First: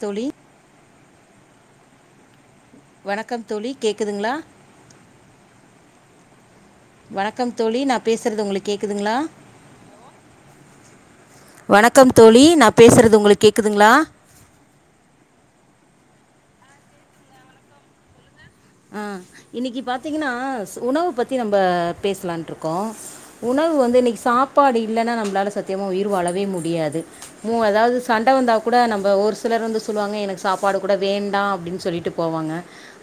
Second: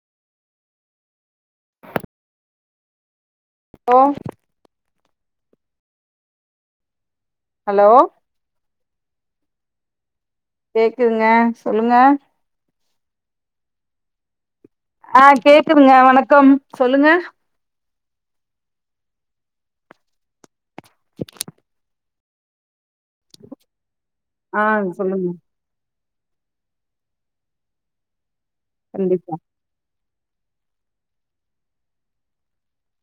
தோழி வணக்கம் தோழி ஹலோ கேக்குதுங்களா வணக்கம் தோழி ஹலோ நான் பேசுறது உங்களுக்கு கேக்குதுங்களா கேக்குதுங்க சொல்லுங்க பேசுறது உங்களுக்கு கேக்குதுங்களா ஆஹ் கேக்குதுங்க வணக்கம் சொல்லுங்க ஆ இன்னைக்கு பாார்த்தீங்கன்னா உணவு பத்தி நம்ம பேசலான் இருக்கோம் உணவு வந்து இன்னைக்கு ஆ சாப்பாடு இல்லைன்னா சொல்லுங்க நம்மளால சத்தியமா உய வளவே முடியாது மூ அதாவது சண்டை வந்தாக்க கூட நம்ம கண்டிப்பா ஒரு சிலர் வந்து சொல்லுவாங்க எனக்கு சாப்பாடு கூட வேண்டாம் அப்படின்னு சொல்லிட்டு போவாங்க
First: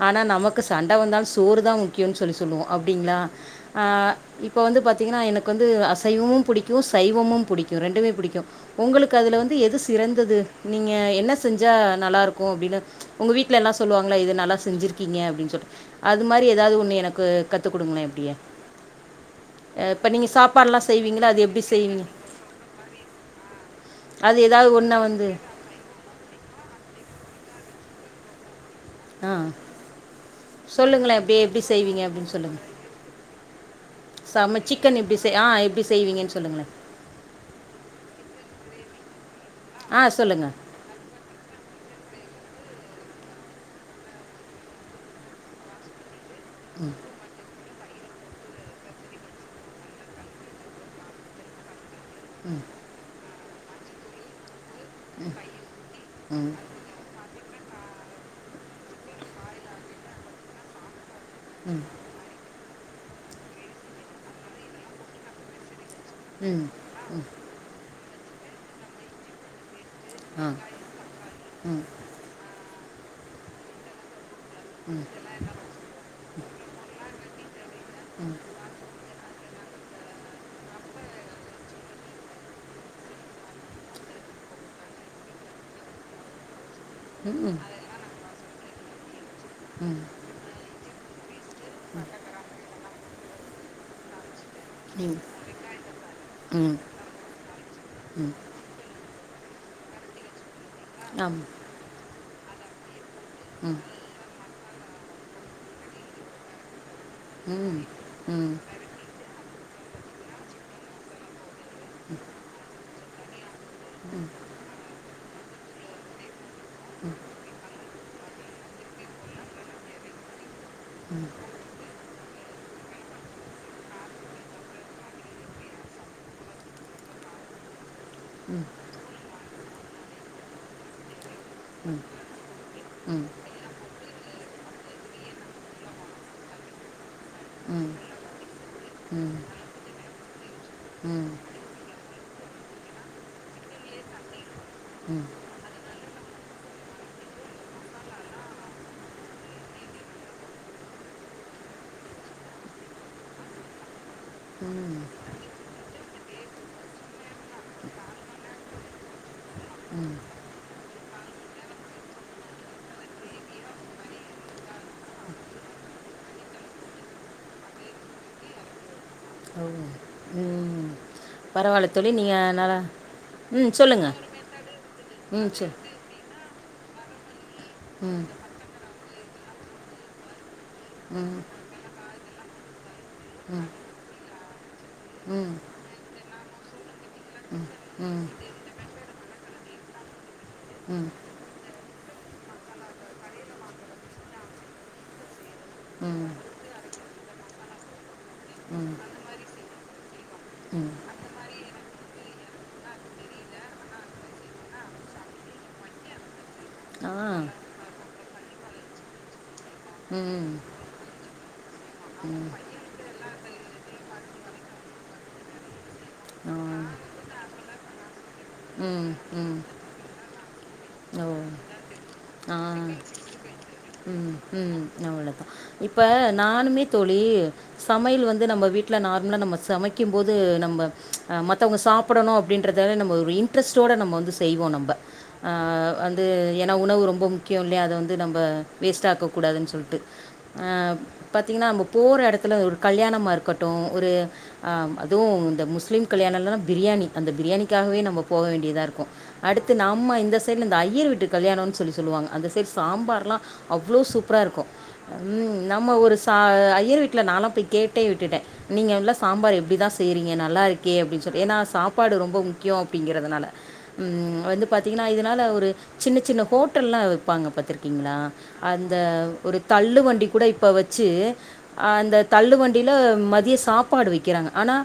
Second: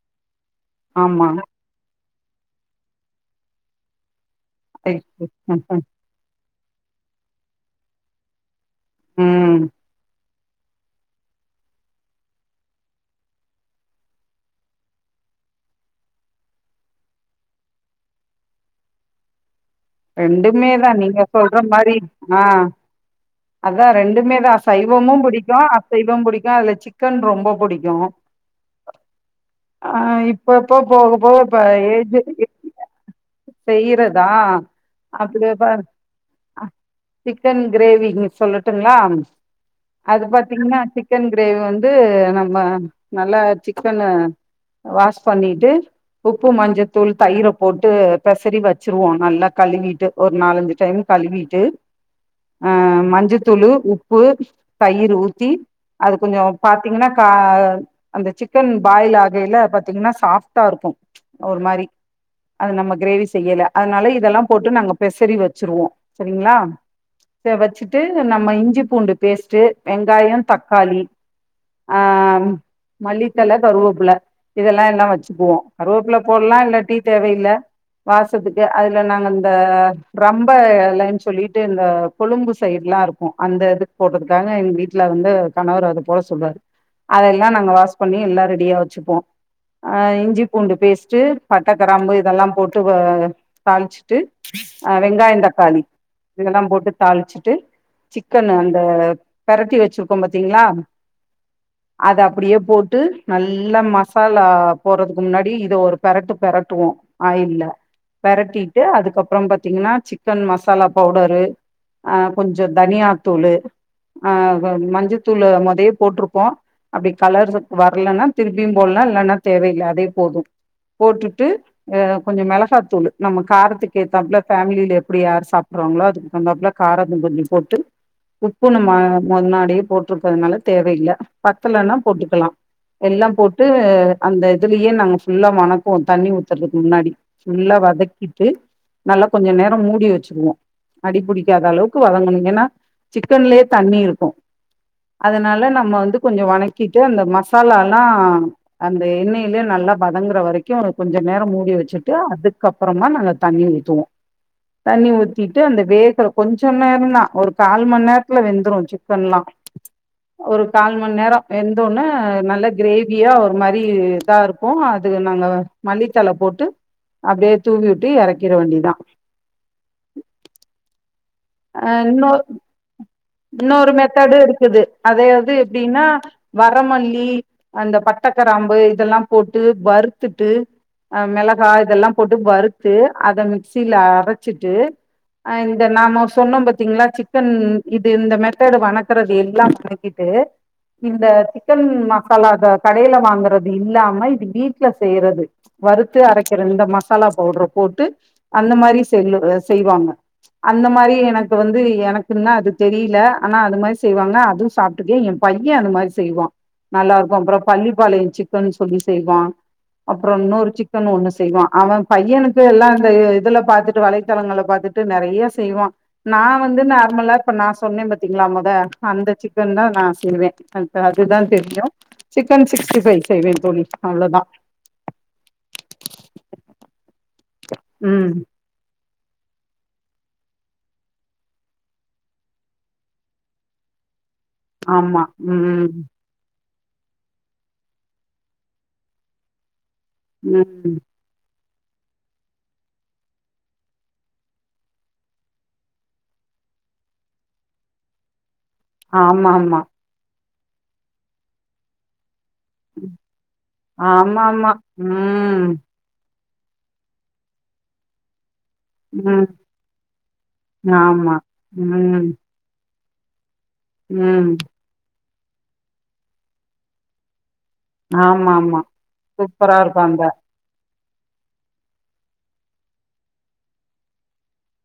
ஆனா நமக்கு கசாண்டா வந்தும் ஆமா சோர்த உ முக்கியோன்னனு சொல்லி சொல்லுவோம் அப்படிங்களா இப்ப வந்து பாத்தீங்கன்னா எனக்கு வந்து அசைவமும் புடிக்கும் பிக்கும் சைவமும் பிடிக்கும் ரெண்டுமே பிடிக்கும் உங்களுக்கு அதில் வந்து ம் எது சிறந்தது நீங்க என்ன செஞ்சா நல்லா இருக்கும் அப்படின்னு உங்க வீட்டுல எல்லாம் சொல்லுவாங்களா இது நல்லா செஞ்சிருக்கீங்க அப்படின்னு சொல்ல சொல்றேன் அது மாதிரி ஏதாவது ஒண்ணு எனக்கு கத்து குடுங்களேன் எப்படியா ரெண்டுமே தான் நீங்க சொல்ற மாதிரி செய்வீங்க ஆஹ் அதான் அது ரெண்டுமே தான் ஏதாவது ஒன்றா சைவமும் வந்து பிடிக்கும் அசைவம் பிடிக்கும் அதுல சிக்கன் ரொம்ப பிடிக்கும் ஆ [inaudible] ஆஹ் இப்ப இப்ப போக சொல்லுங்களேன் போக எப்படியே ப எப்படி செய்வீங்க அப்படின்னு சொல்லுங்கள் செய்யறதா சம சிக்கன் எப்படி செய் ஆ அப்படிய எப்படி செய்வீங்கன்னு சொல்லுங்களேன் சிக்கன் கிரேவி சொல்லட்டுங்களா ஆ அது சொல்லுங்கள் பாத்தீங்கன்னா சிக்கன் கிரேவி வந்து நம்ம நல்லா சிக்கன் வாஷ் பண்ணிட்டு உப்பு மஞ்சத்தூள் தயிரப்பு ட்டு பெசறி வச்சிருவோம் நல்லா கழுவிட்டு ஒரு நாலஞ்சு டைம் கழுவிட்டு ம் அஹ் மஞ்ச துளுு உப்பு தயிர் ஊச்சி அது ம் கொஞ்சம் பாார்த்தீங்கன்னா அந்த சிக்கன் பாயில் ஆகையில பாத்தீங்கன்னா சாஃப்டா இருக்கும் ஒருர் ம் மாதிரி அது நம்ம கிரேவி செய்யல அதனால இதெல்லாம் போட்டு நாங்க பெசறி வச்சிருவோம் சரிங்களா ம் ச வச்சு ட்டு நம்ம இஞ்சி பூண்டு பேஸ்ட்ட் வெங்காயம் ஆ தக்காளி ம் ஆஹ் மல்லித்தல கருவப்புல இதெல்லாம் எல்லாம் வச்சுக்குவோம் ரோப்ல போடலாம் இல்லா தேவையில்ல்ல வாசத்துக்கு அதுல நாங்க இந்த ரொம்ப இலைன்னு சொல்லிட்டு இந்த கொழும்பு சைடடுல்லாம் இருக்கும் அந்த இது போட்டறதுக்காக எங்க வீட்டுல வந்து கணவர் அதை போட சொல்லுவாரு ம் அதெல்லாம் நாங்க வாஷ் பண்ணி எல்லாம் ரெடிகுது ச்சுப்போம் ம் ஆஹ் இஞ்சி பூண்டு பேஸ்ட்ட் பட் ட்ட கிராம்பு இதெல்லாம் போட்டு வ தாள்ச்சிட்டு அஹ் ம் ம் வெங்காயம் தக்காளி இதெல்லாம் ம் போட்டு தாளிச்சுட்டு ம் சிக்கன் அந்த பெரட்டி வச்சிருக்கோம் பாத்தீங்களா ஆமம் அதை அப்படியே போட்டு நல்ல மசாலா போறதுக்கு முன்னாடி இது ஒரு பெரட்டு பெரட்டுவோம் ஆயில்ல ம் ம் ம் பெரட்டிட்டு அதுக்கப்புறம் பத் ன்னா சிக்கன் மசாலா பவுடரு ஆஹ் கொஞ்சம் தனியாத்தூள்ளு ஆஹ் வ மஞ்சு துல மொதயே போட்டிருப்போம் அப்டி கலர் வரலன்னா திருப்பியும் போட்லா இல்லைன்னா தேவயில்ல அதே போதும் போட்டுட்டு ஆ கொஞ்ச மிளகாத்தூள்ளு நம்ம காரத்துக்கு ஏத்தாப்புல ஃபேமிலியில எப்படி யார் சாப்புடுவாங்களோ அதுக்கு வந்தாப்புல காரம் அதும் கொஞ்சம் போட்டு உப்பு நம்மா முன்னாடி போட்டிருக்கதுனால தேவையில்ல பத்தலன்னா ம் போட்டுக்கலா ம் எல்லா போட்டு அந்த இதுலயே நாங்க ஃபுல்லா மன தண்ணி ஊத்துறதுக்கு முன்னாடி ஃபுல்லா வதக்கிட்டு ம் நல்லா ம் கொஞ்ச நேரம் மூடி வச்சுக்குவோ அடி புடிக்காத அளவுக்கு வதங்கணு ஏன்னா சிக்கன்லயே தண்ணி இருக்கு ம் அதனால நம்ம வந்து கொஞ்ச வனக்கிட்டு அந்த மசாலால்லாம் அந்த எண்ணெயிலயே நல்லா வதங்குற வரை கொஞ்சம் நேரம் மூடி வச்சுட்டு அதுக்கப்புறமா நாங்க தண்ணி ஊத்துவோ ம் தண்ணி ஊத்திட்டு அந்த வேக்கற கொஞ்ச நேரம் தான் ஒரு கால் மண் நேரத்துல வெந்துடும் சிக்கன்லாம் ஒரு கால் மண் நேரம் வெந்தோனே நல்ல கிரேவியா ஒரு மாதிரி இதா இருக்கும் அது நாங்க மல்லித்தலை போட்டு அப்படியே தூவி விட்டு இறக்கிற வண்டிதான் ஓ உம் பரவாயில்லை அ தொல்லி இன்னொ நீங்க நல இன்னொரு மெத்தடு இருக்குது ம் அதையாவது சொல் எப்படின்னா வரமல்லி அந்த ம் பட்டக்கராம்பு இதெல்லாம் போட்டு வறுத்துட்டு அ ம் மெளகா இதெல்லாம் போட்டு வறுத்து அத ம் மிக்சில அரச்சிட்டு ம் அ இந்த நாமோ சொன்னொம் பாத்திங்களா சிக்கன் ம் இது இந்த மெத்தடு வணக்கறது எல்லாம் கணக்கிட்டு ம் ம் இந்த சிக்கன் மசாலா கடையில வாங்கறது இல்லாம இது வீட்ல செய்யறது வறுத்து ம் அரக்கிற இந்த மசாலா பவுட்ர போட்டு அந்த மாரி செல்லு அ செய்வாங்க அந்த ம் மாரி எனக்கு வந்து எனக்குன்னா அது தெரிய்ல ஆனா அது மாதி செய்வாங்க அதுவும் சாப்டுக்கேன் என் பையன் அது மாதிரி செய்வான் ஆ நல்லாருக்கும் அப்றோ பள்ளிப்பாளையம் சிக்கனு சொல்லி செய்வான் அப்றோ ம் இன்னொரு சிக்கன் ஒண்ணு செய்வான் அவன் பையனுக்கு எல்லாம் இந்த இதுல பாத்துட்டு வலைத்தளங்கள்ல பாத்துட்டு நெறைய்ய செய்வான் ஆ நான் வந்து நார்மலா ப்ப நான் சொன்னே பாத்திங்ளா மொத ம் அந்த ம் சிக்கன் தான் நான் செய்வேன் அந்த ஓ அதுதான் தெரியு சிக்கன் ஆ சிக்ஸ்ட்டிஃபைவ் செய்வேன் தோழி அவ்ளோதா ம் அவ்வளதா இப்ப நானுமே தோழி சமயல் ம் வந்து நம்ம வீட் ல நார்மலா நம்ம சமைக்கும் போது நம்ம மத்தவங்க சாப்டணு அப்டின்றத நம்ம ஒரு இன்ட்ரெஸ்டோட நம்ம வந்துஸ் செய்வோ நம்ப ஆமா அ ம் வந்து ஏனா உணவு ரொம்பொ முக்கியொ இல்லைய அத வந்து நம்ப வேஸ்டா போக்கூடாதுன் சொல்ட்டு ம் ஆஹ் பாத்திங்னா போற எடத்துல ஒரு கல்யாணமா இருக்கட்டு ஒரு அ அதுவு இந்த முஸ்லிம் கல்யாணல்லனா பிரியாணி அந்த பிரியாணிக்காகவே நம்ம போக வேண் இதா இருக்கு ஆமா அடுத்து ஆமா நம்ம இந்தஸ் தன் இந்த ஐயருவீட்டு கல்யாணோனு சொல்லி சொல்லுவாங்க அந்த சாம்பார்லா அவ் ளோ ஆமா சூப்ராருக்கு ஆமா ம் நம்ம ஒரு ச ஐயர் வீட்ல நாலா போய் கேட்டே விட்டுட்டேன் நீங்கள் இவ்ள ம் சாம்பார் எப்டி தான் செய்கிறீங்க நல்லாருக்கே அப்டி ஆமா சொல்லி ஏன்னா சாப்பாடு ம் ரொம்ப முக்யோ அப்டிங்கிறதுனால ம் வந்து பாத்திங்கனா இத னால ஒரு சின்ன சின்ன ஹோட்டல்லா வெப்பாங்க பாத்துருக் கிங்ளா ஆமா ஆமா அந்த ஒரு சூப்பரா தள்ளு இருக்கு அந்த வண்டி கூட இப்ப வ ச்சு அந்த தள்ளுவண்டில மதிய சாப்பாடு வெக்கிறாங்க ஆனா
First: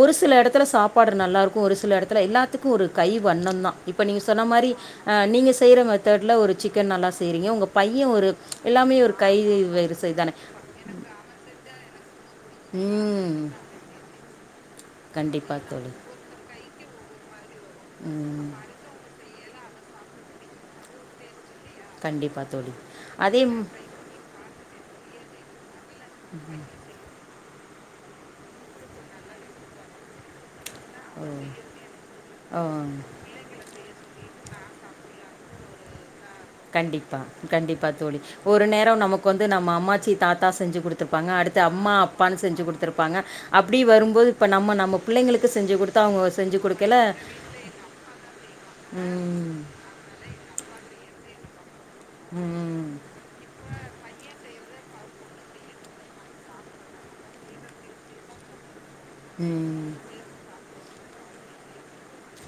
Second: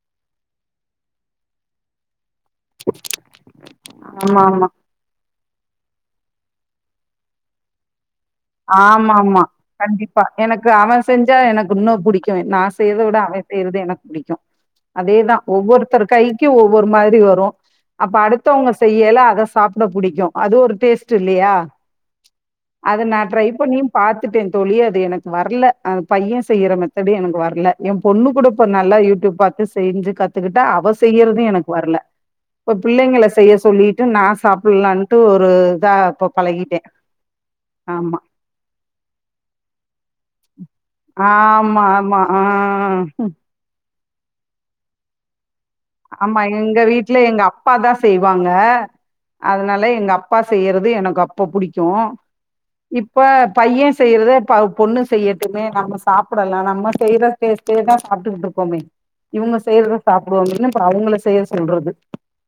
ஒரு சில எடத்துல சாப்பாடு நல்லாருக்கு ஒரு சில எடத்துல எல்லாத் த்துக்கு ஒரு கை வண்ணொந்தா இப்ப நீங்க சொன்ன ஆமா ஆமா மாரி அ நீங்க செய்ற மெத்தட்ல ஒரு சிக்கன் நல்லா செய்றிங்க உங்க பை இ ஒரு எல்லாமே ஆமா ஒரு கை ஆமா வரிசை கண்டிப்பா தானே எனக்கு அவன் செஞ்சா எனக்கு இன்னும் பிடிக்கும் நான் செய்றத விட ம் அவன் செய்றது எனக்கு பிடிக்கும் அதேதா கண்டிப்பாக தோழி ஒவ்வொருத்தர் கைக்கு ஒவ் ஒரு மாதிரி வரு அப்ப ம் அடுத்தவங்க செய்யல அத சாப்ட புடிக்கு அது ஒரு டேஸ்ட் இல்லையா கண்டிப்பா தோழி அத நா அத் ட்ரை பண்ணியு பாத்துட்டே தோழி அது எனக்கு வர்ல அந்த பையன் செய்யுற மெத்தேடு எனக்கு வர் இல்ல ஏம்பொண்ணு கூட இப்ப நல்லா யூடியூப் பாத்து செய்ஞ்சு கத்துக்கிட் ட்டா அவ செய்யறது எனக்கு வரல இப்ப ஆ பிள்ளைங்கள செய்ய சொல்லிட்டு நா சாப் லான்ட்டு ஒரு இதா பழகிட்டே கண்டிப்பா கண்டிப்பா தோழி ஆமா ஒரு நேரோ நமக்கு வந்து நம்ம அம்மாச்சி தாத்தா செஞ்சி குடுத்திருப்பாங்க அடுத்த ஆமா அம்மா ஆமா அப்பானு செஞ்சு ஆ குடுத்திருப்பாங்க அப்படி வரும் போது இப்ப நம்ம நம்ம பிள்ளைங்களுக்கு செஞ்சு குடுத்து, அவங்க ஆமா செஞ்சு எங்க குடுக்கல வீட்டுல எங்க அப்பாதா செய்வாங்க ம், அதனால எங்க அப்பா செய்யறது எனக்கு அப் இப்ப புடி சு ம், இப்ப பைய செய்யறது பாவ் பொண்ணு செய்யட்டுமே நம்ம சாப்பிடலா நம்ம செய்ற டேஸ்ட்டு தா சாப்ட்டுக்கிட்டு இருக்கோமே இவுங்க ம். செய்றத சாப்பிடுவோமேனு அவங்கள செய்ய சொல்றது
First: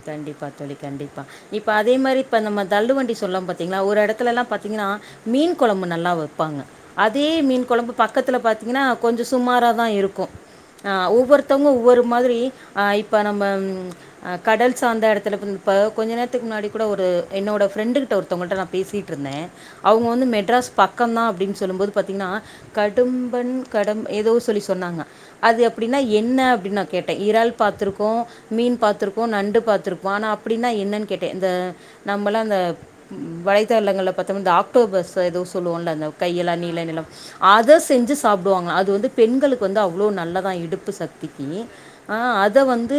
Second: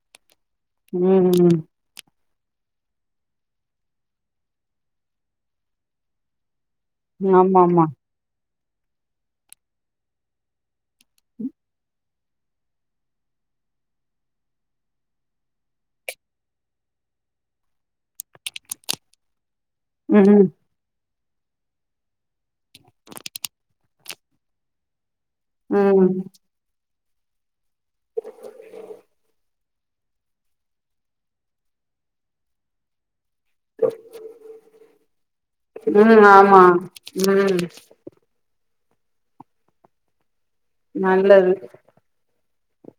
கண்டிப்பா தோழி கண்டிப்பா ம் இப்ப அதே மாரி இப்ப நம்ம தள்ளு வண்டி சொல்லம் பாத்தீங்களா ஒரு இடத்துல எல்லா பாத்தீங்கன்னா மீன் கொழம்பு நல்லா வப்பாங்க அதே மீன் ஆமாமா. கொழம்பு பக்கத்துல பாத் பாத்திங்ன்னா கொஞ்ச சுமார தா இருக்கு ஆ ஒவ்வொருத்தவங்க ஒவ்வொரு மாதிரி ஆ இப்ப நம்ம ம் ஆ கடல் சார்ந்த இடத்துல வந் இப்ப கொஞ்ச நேரத்துக்கு முன்னாடி கூட ஒரு என்னோட ஃப்ரெண்டுக்கிட்ட ஒருத்தவங்கள்ட்ட நா பேசிட்டு இருந்தே அவுங்க வந்து ம் மெட்ராஸ் பக் பக்க தா அப்டின்னு சொல்லு போது பாத்தீங்னா கடும்பன் கடம் ஏதோ சொல்லி சொன்னாங்க அது அப்படின்னா ம் என்ன அப்படின்னு நா கேட் இறால் பாத்திருக்கோ மீன் பாத்திருப் போ நண்டு பாத்திருப்போ ஆனா அப்படின்னா என்னன்னு கேட்டே இந்த நம்மலா இந்த வலைத்தளங்கள்ள பாத்தோம்னா இந்த ஆக்டோபஸ் ஏதோ சொல்லுவோம்ல இந்த ம் கை எல்லா ஆமா. நீள நீளம் ம் அத செஞ்சி சாப்பிடுவாங்க அத் அது வந்து பெண்களுக்கு வந்து அவ்ளோ நல்ல இடுப்பு சக்திக்கு நல்லது. ஆ அத் இத வந்து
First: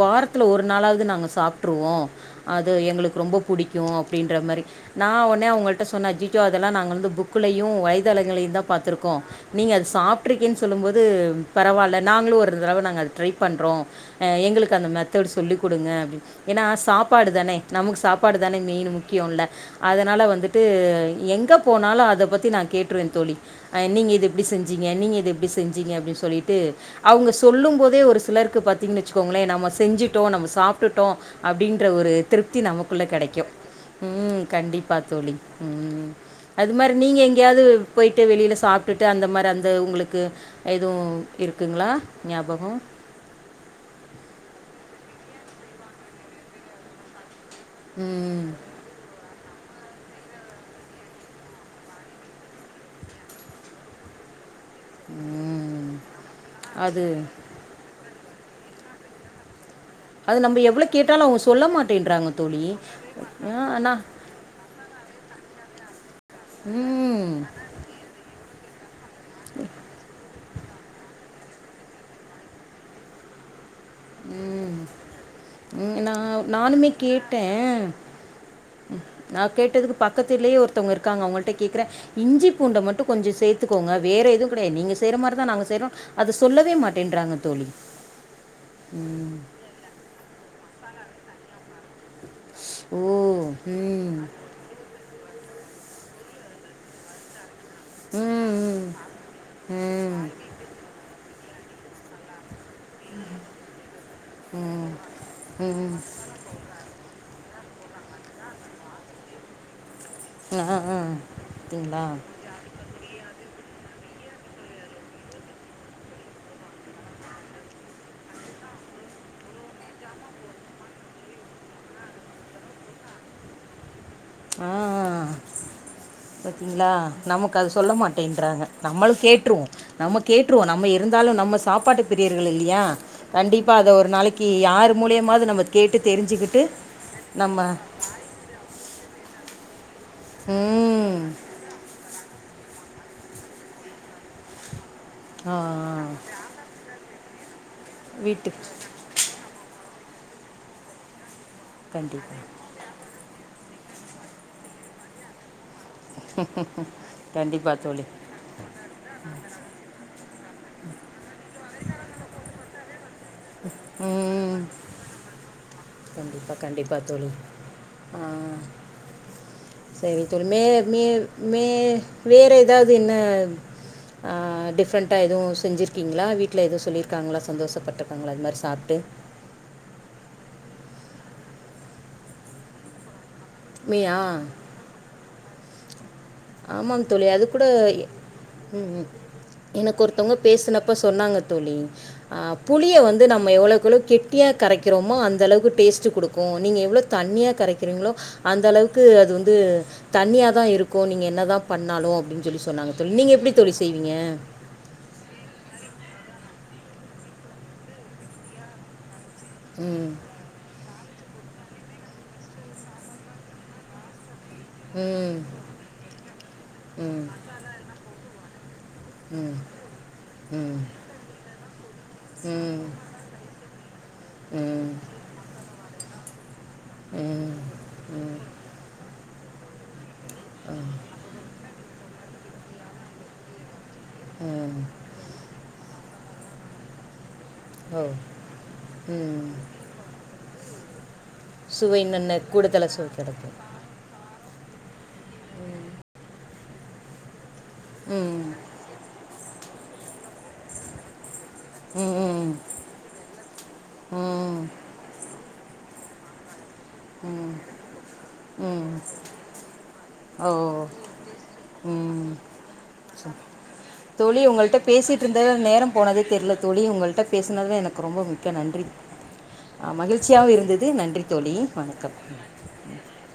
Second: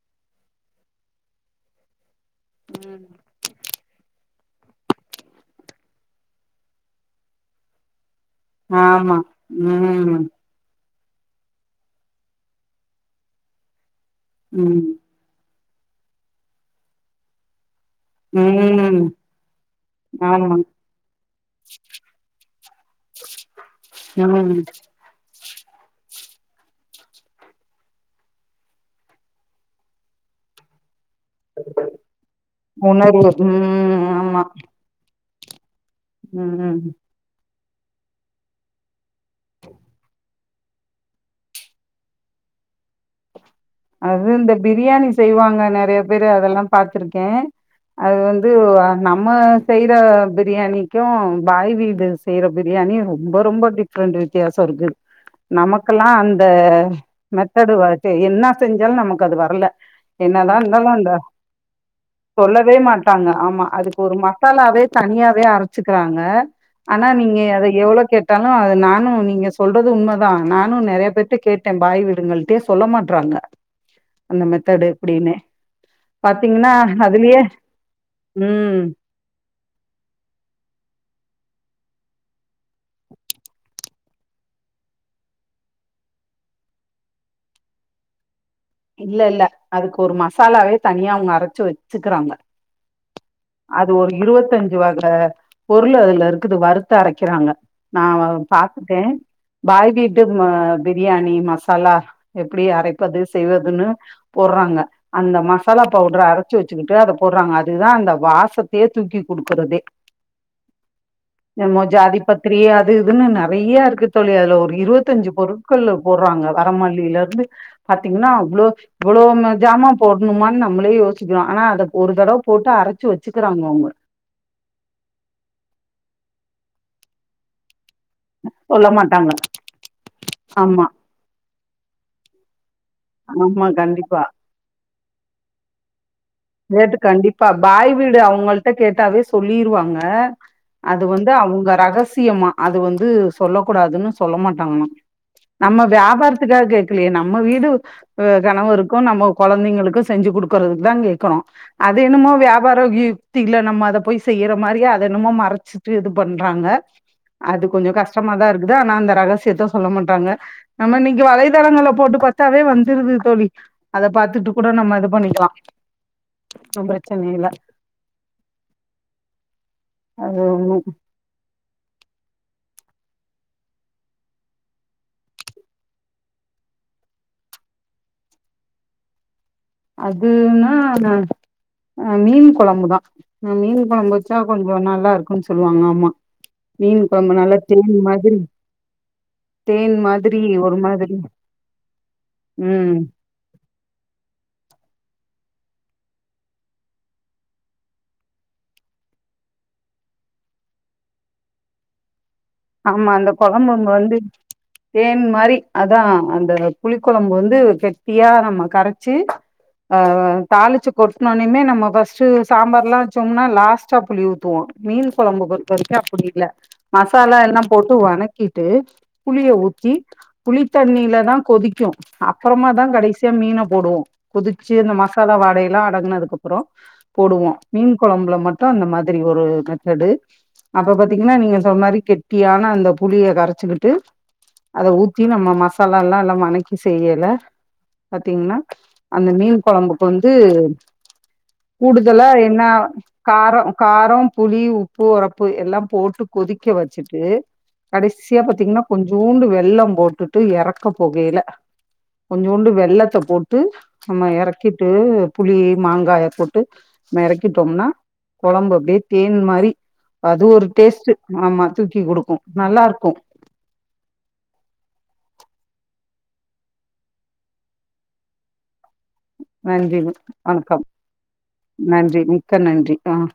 வாரத் ஒரு நாளாவது நாங்க சாப்பிட்ருவோ அது ம் எங்களுக்கு ரொம்ப புடிக் க்கு அப்படின்ற மாரி நா உடனே அவங்கள்ட்ட சொன்னே அஜிச்சோ அதெல்லா நாங்க வந்து புக்குலயு வயி தளங்களையுந்தா பாத்ருக்கோ ஆமா. நீங்க அது ம் சாப்ட்றிக்கேன் சொல்லும் போது அது பரவால்ல நாங்களு ஒரு தரவ நாங்க அத ட்ரை பண்றோ எங்களுக்கு ம் அந்த மார் சொல்லி் குடுங்க அப்டி ஏனா சாப்பாடு தானே நமக்கு சாப்பாடு தானே மெயின் ம் முக்கியோ ல அதனால ஆமா. வந்துட்டு எங்க போனாலோ அத பத்தி நா கேட்ருவே தோழி நீங்க இது எப்டி ம் செஞ்சீங்க நீங்க இது எப்டி செஞ் செஞ்சீங்க அப்டின்னு சொல்லிட்டு அவுங்க சொல்லும் போதே ஒரு சிலருக்கு பத்தீங்கன்னு வச்சுக்கோங்களே நம்ம செஞ்சுட் டோ நம்ம சாப்ட்டுட் டோ அப்டின்ற ஒரு திருப்தி நமக்குள்ள உணர்வு கெடைக்கோ ம் ஆமா. கண்டிப்பா தோலி ம் அது ம். மார் நீங்க எங்கேயாது போய்ட்டு வெளில சாப்ட்டுட்டு அந்த மார் அந்த உங்களுக்கு எதுவு இருக்குங்க்ளா ஞாபகோ அது இந்த பிர்யாணி செய்வாங்க நெறய பேரு அதெல்லா பாத்துருக்கே அது வந்து ம் வ நம் நம்ம செய்யற பிரியாணிக்கு பாய் வீடு செய்ற பிரியாணி ரொம்ப ரொம்ப டிஃப்ரெண்டு வித்தியாச் சொ இர்கு ம் நமக்கல்லா அந்த அது மெதடு வ எ என்னா செஞ்சாலு நமக்கு அது வர்ல அது என்னதா நம்ம எவ்வளோ இந்தாலு அந்த கேட்டாலும் அவங்க சொல்ல மாட்டேன்றாங்க தோழி சொல்லவே மாட்டாங்க ஆ, ஆமா அண்ணா அதுக்கு ஒரு மசாலாவே தனியாவே அரச்சுக்றாங்க ஆனா ம் நீங்க அத எவ்ளோ கெ தங்கோ அது நானு நீங்க சொல்றது உண்மதா நானு நெறய பேர்க் ட்ட கேட்டே பாய் வீடுங்கள்ட்டே சொல்ல மாட்றாங்க அந்த ம் மெதட் எப்டின்னு ம், நான் பாத்தீங்கனா நானுமே அதுலயே கேட்டேன் ம் ம் நா கேட்டதுக்கு பக்கத்து வீட்லயே ஒருத்தவங்க இருக்காங்க அவங்கள்ட்ட கேக்குற இஞ்சி பூண்ட மட்டு கொஞ்சோ சேத்துகோங்க வேற எதுவு கிடையா நீங்க செய்ற மாரிதா நாங்க செய்றோ அத சொல்லவே மாட்டேன்றாங்க தோலி இல்ல இல்ல அதுக்கு ஒரு மசாலாவே தனியா அவுங்க அரச்சு வெச்சுக்குறாங்க ஓ அது ஒரு ம் இருவத்தஞ்சு வக பொருள் அதுல இருக்குது வருத்து அரைக்குறாங்க நா வ ம் ம் பாத்துக்கே பாய் வீட்டு ம் வ பிரியாணி ம சாலா எப்டி அரை செய்வதுன்னு போட்றாங்க அந்த மசாலா ம் ம் பவுடர அரச்சு வெச்சுக்குட்டு அத போட்றாங்க அ தா அந்த வாசத்தையே தூக்கி குடுக்குறதே ஆ ஆ நம்மொ அப்படிங்களா ஜாதி பத்திரி அது இதுன்னு நெறய்ய இருக் க்கு தோலி அதுல ஒரு இருவத்தஞ்சு பொருட்கள் போறாங்க வரமல்லிலருந்து பத் தீங்கன்னா அவ்ளோ இவ்ளோனு ஜாமா போட்ணுமான்னு நம்மளே யோஸ்சிக்றோ ஆனா அத ஒரு தடவ போட்டு அரச்சு வெச்சுக்கிறாங்க அவுங்க ஆ பாத்திங்க்ளா நமக்கு அது சொல்ல மாட்டேன்றாங்க சொல்ல நம்மள் மாட்டாங்க கேட்ருவோ நமக் கேட்டுருவோ ஆமா நம்ம இருந்தாலு நம்ம சாப்பாட்டு பிரியர் இல்லியா கண்டிப்பா அத ஒரு நாளைக்கி யார் மூலியமாது நம்ம கேட்டு தெரிஞ்சுக்கிட்டு கேட்டு கண்டிப்பா நம்ம பாய் வீடு அவங்கள்ட்ட கேட்டாவே சொல்லிருவாங்க அ... அது ம் வந்து அவங்க ரகசியமா அது வந்து சொல்ல கூடாதுன்னு சொல்ல மாட்டாங்க ஆ, நம்ம வியாபாரத்துக்காக கே்கலயே நா ம்ம வீடு அ.. வீட்டுக்கு கனவு இருக்கும் நம்ம கொழந்தைங்களுக்கு செஞ்சு கொடுக்குறது தாங்க க்கனும் அது என்னமோ கண்டிப்பாக வியாபாரோ டில நம்ம அத போய் செய்யற மாரி அத என்னமொ மறச்சி இது பண்றாங்க அது கண்டிப்பாக கொஞ்சம் தோழி கஷ்டமா தான் இருக்குது ஆனா அந்த ரகசியத்த சொல்ல மாட்டாங்க நம்ம இன்னிக்கி வலைதளங்கள்ள போட்டு பாத்தாவே வந் [unintelligible] தோழி அத பாத்துட்டு கூட நம்ம இது பண்ணிக்கலாம் கண்டிப்பா கண்டிப்பா தோழி ஆ செரி அது தோழி மே ஒன்னு மே வேறே ஏதாது என்ன ஆ.. டிஃப்ரெண்டா எதுவும் செஞ்சிருக்கீங்களா வீட்ல எதும் சொல்லிருக்காங்களா சந்தோஷப்பட்டிருக்காங்களா இது மாரி சாப்ட்டு அதுனா நா மீன் கொழம்புதான் நா.. மீன் கொழம் மீயா வச்ச கொஞ்சம் நல்லா இருக்கும் சொல்வாங்க ஆமா ஆமாங் தோழி அது கூட உம் தேன் எனக்கு ஒருத்தவங்க மாதிரி ஒரு பேசனப்ப மாதிரி சொன்னாங்க தோழி ஆ புளிய ம் வந்து நம்ம எவ்ளோக்கேவ்ளோ கெட்டியா கரைக்கிறோமோ அந்த அளவுக்கு டேஸ்ட்டு கொடுக்கும் நீங்க எவ்வளோ தண்ணியா கரக்கிறீங்களோ அந்த அளவுக்கு அது வந்து தண்ணியா தான் இருக்கும் நீங்க என்னதான் பண்ணாலும் அப்டின்னு ஆமா அந்த கொழம்பு வந்து தேன் மாரி ஆ... அந்த புளி கொழம்பு வந்து கெட்டியா நம்ம கரச்சு ஆ.. ம் தாலுச்சு [unintelligible] நம்ம ஃபர்ஸ்ட் சாம்பார்லாம் வச்சோம்னா லாஸ்ட புளி. மீன் ம் கொழம்பு பொறுத்த வரைக்கும் அப்டி இல்ல ம் ம் அவ்ளோ எல்லாம் போட்டுவல வணக்கி டு.. புளிய ஊத்தி புளி ம் தண்ணில தான் கொதிக்கும் அப்றமா தான் கடைசியா மீன போடுவோம் கொதிச்சு ம் இந்த மசாலா வாடையெல்லாம் அடங்கனதுக்கு அப்றோம் ம் போடுவோம் ம் மீன் கொழம்புல மட்டும் அந்த மாதிரி ஒரு கச்சடு அப்ப பாத்தீங்கன்னா நீங்க சொன்ன மாதிரி கெட்டியான அந்த புளிய கரைச்சு ம் அத ஊற்றி நம்ம ம தல எல்லாம் எல்லாம் வனைக்கி செய்யல ஓ பாத்தீங்கன்னா அந்த ம் மீன் குழம்புக்கு வந்து சுவை கூடுதலா நன்ன என்ன கூடுதலாக சுவை கிடைக்கும் காரம் காரம் புளி உப்பு உரப்பு எல்லாம் போட்டு கொதிக்க வச்சுட்டு கடைசியா ம் பாத்தீங்கன்னா கொஞ்சோண்டு வெள்ளம் போட்டு ட்டு இறக்க போகல ம் கொஞ்ச ம் கொண்டு வெள்ளத்தை போட்டு நம்ம ம் இறக்கிட்டு புளி மாங்க ம், மக்கிட்டோம்னா குழம்பு ம் அப்படியே தேன் மாதிரி அது ஒரு டேஸ்ட் ஆமா தூக்கி உம் குடுக்கு நல்லா இருக்கு தோழி உங்கள்கிட்ட பேசிட்டு இருந்த நேரம் போனதே தெரியல தோழி உங்கள்கிட்ட பேசினதுத எனக்கு ரொம்ப முக்கிய நன்றி ஆஹ் நன்றி மகிழ்ச்சியாவ வணக்கம் இருந்தது நன்றி தோழி நன்றி வணக்கம் மிக்க நன்றி ஆஹ்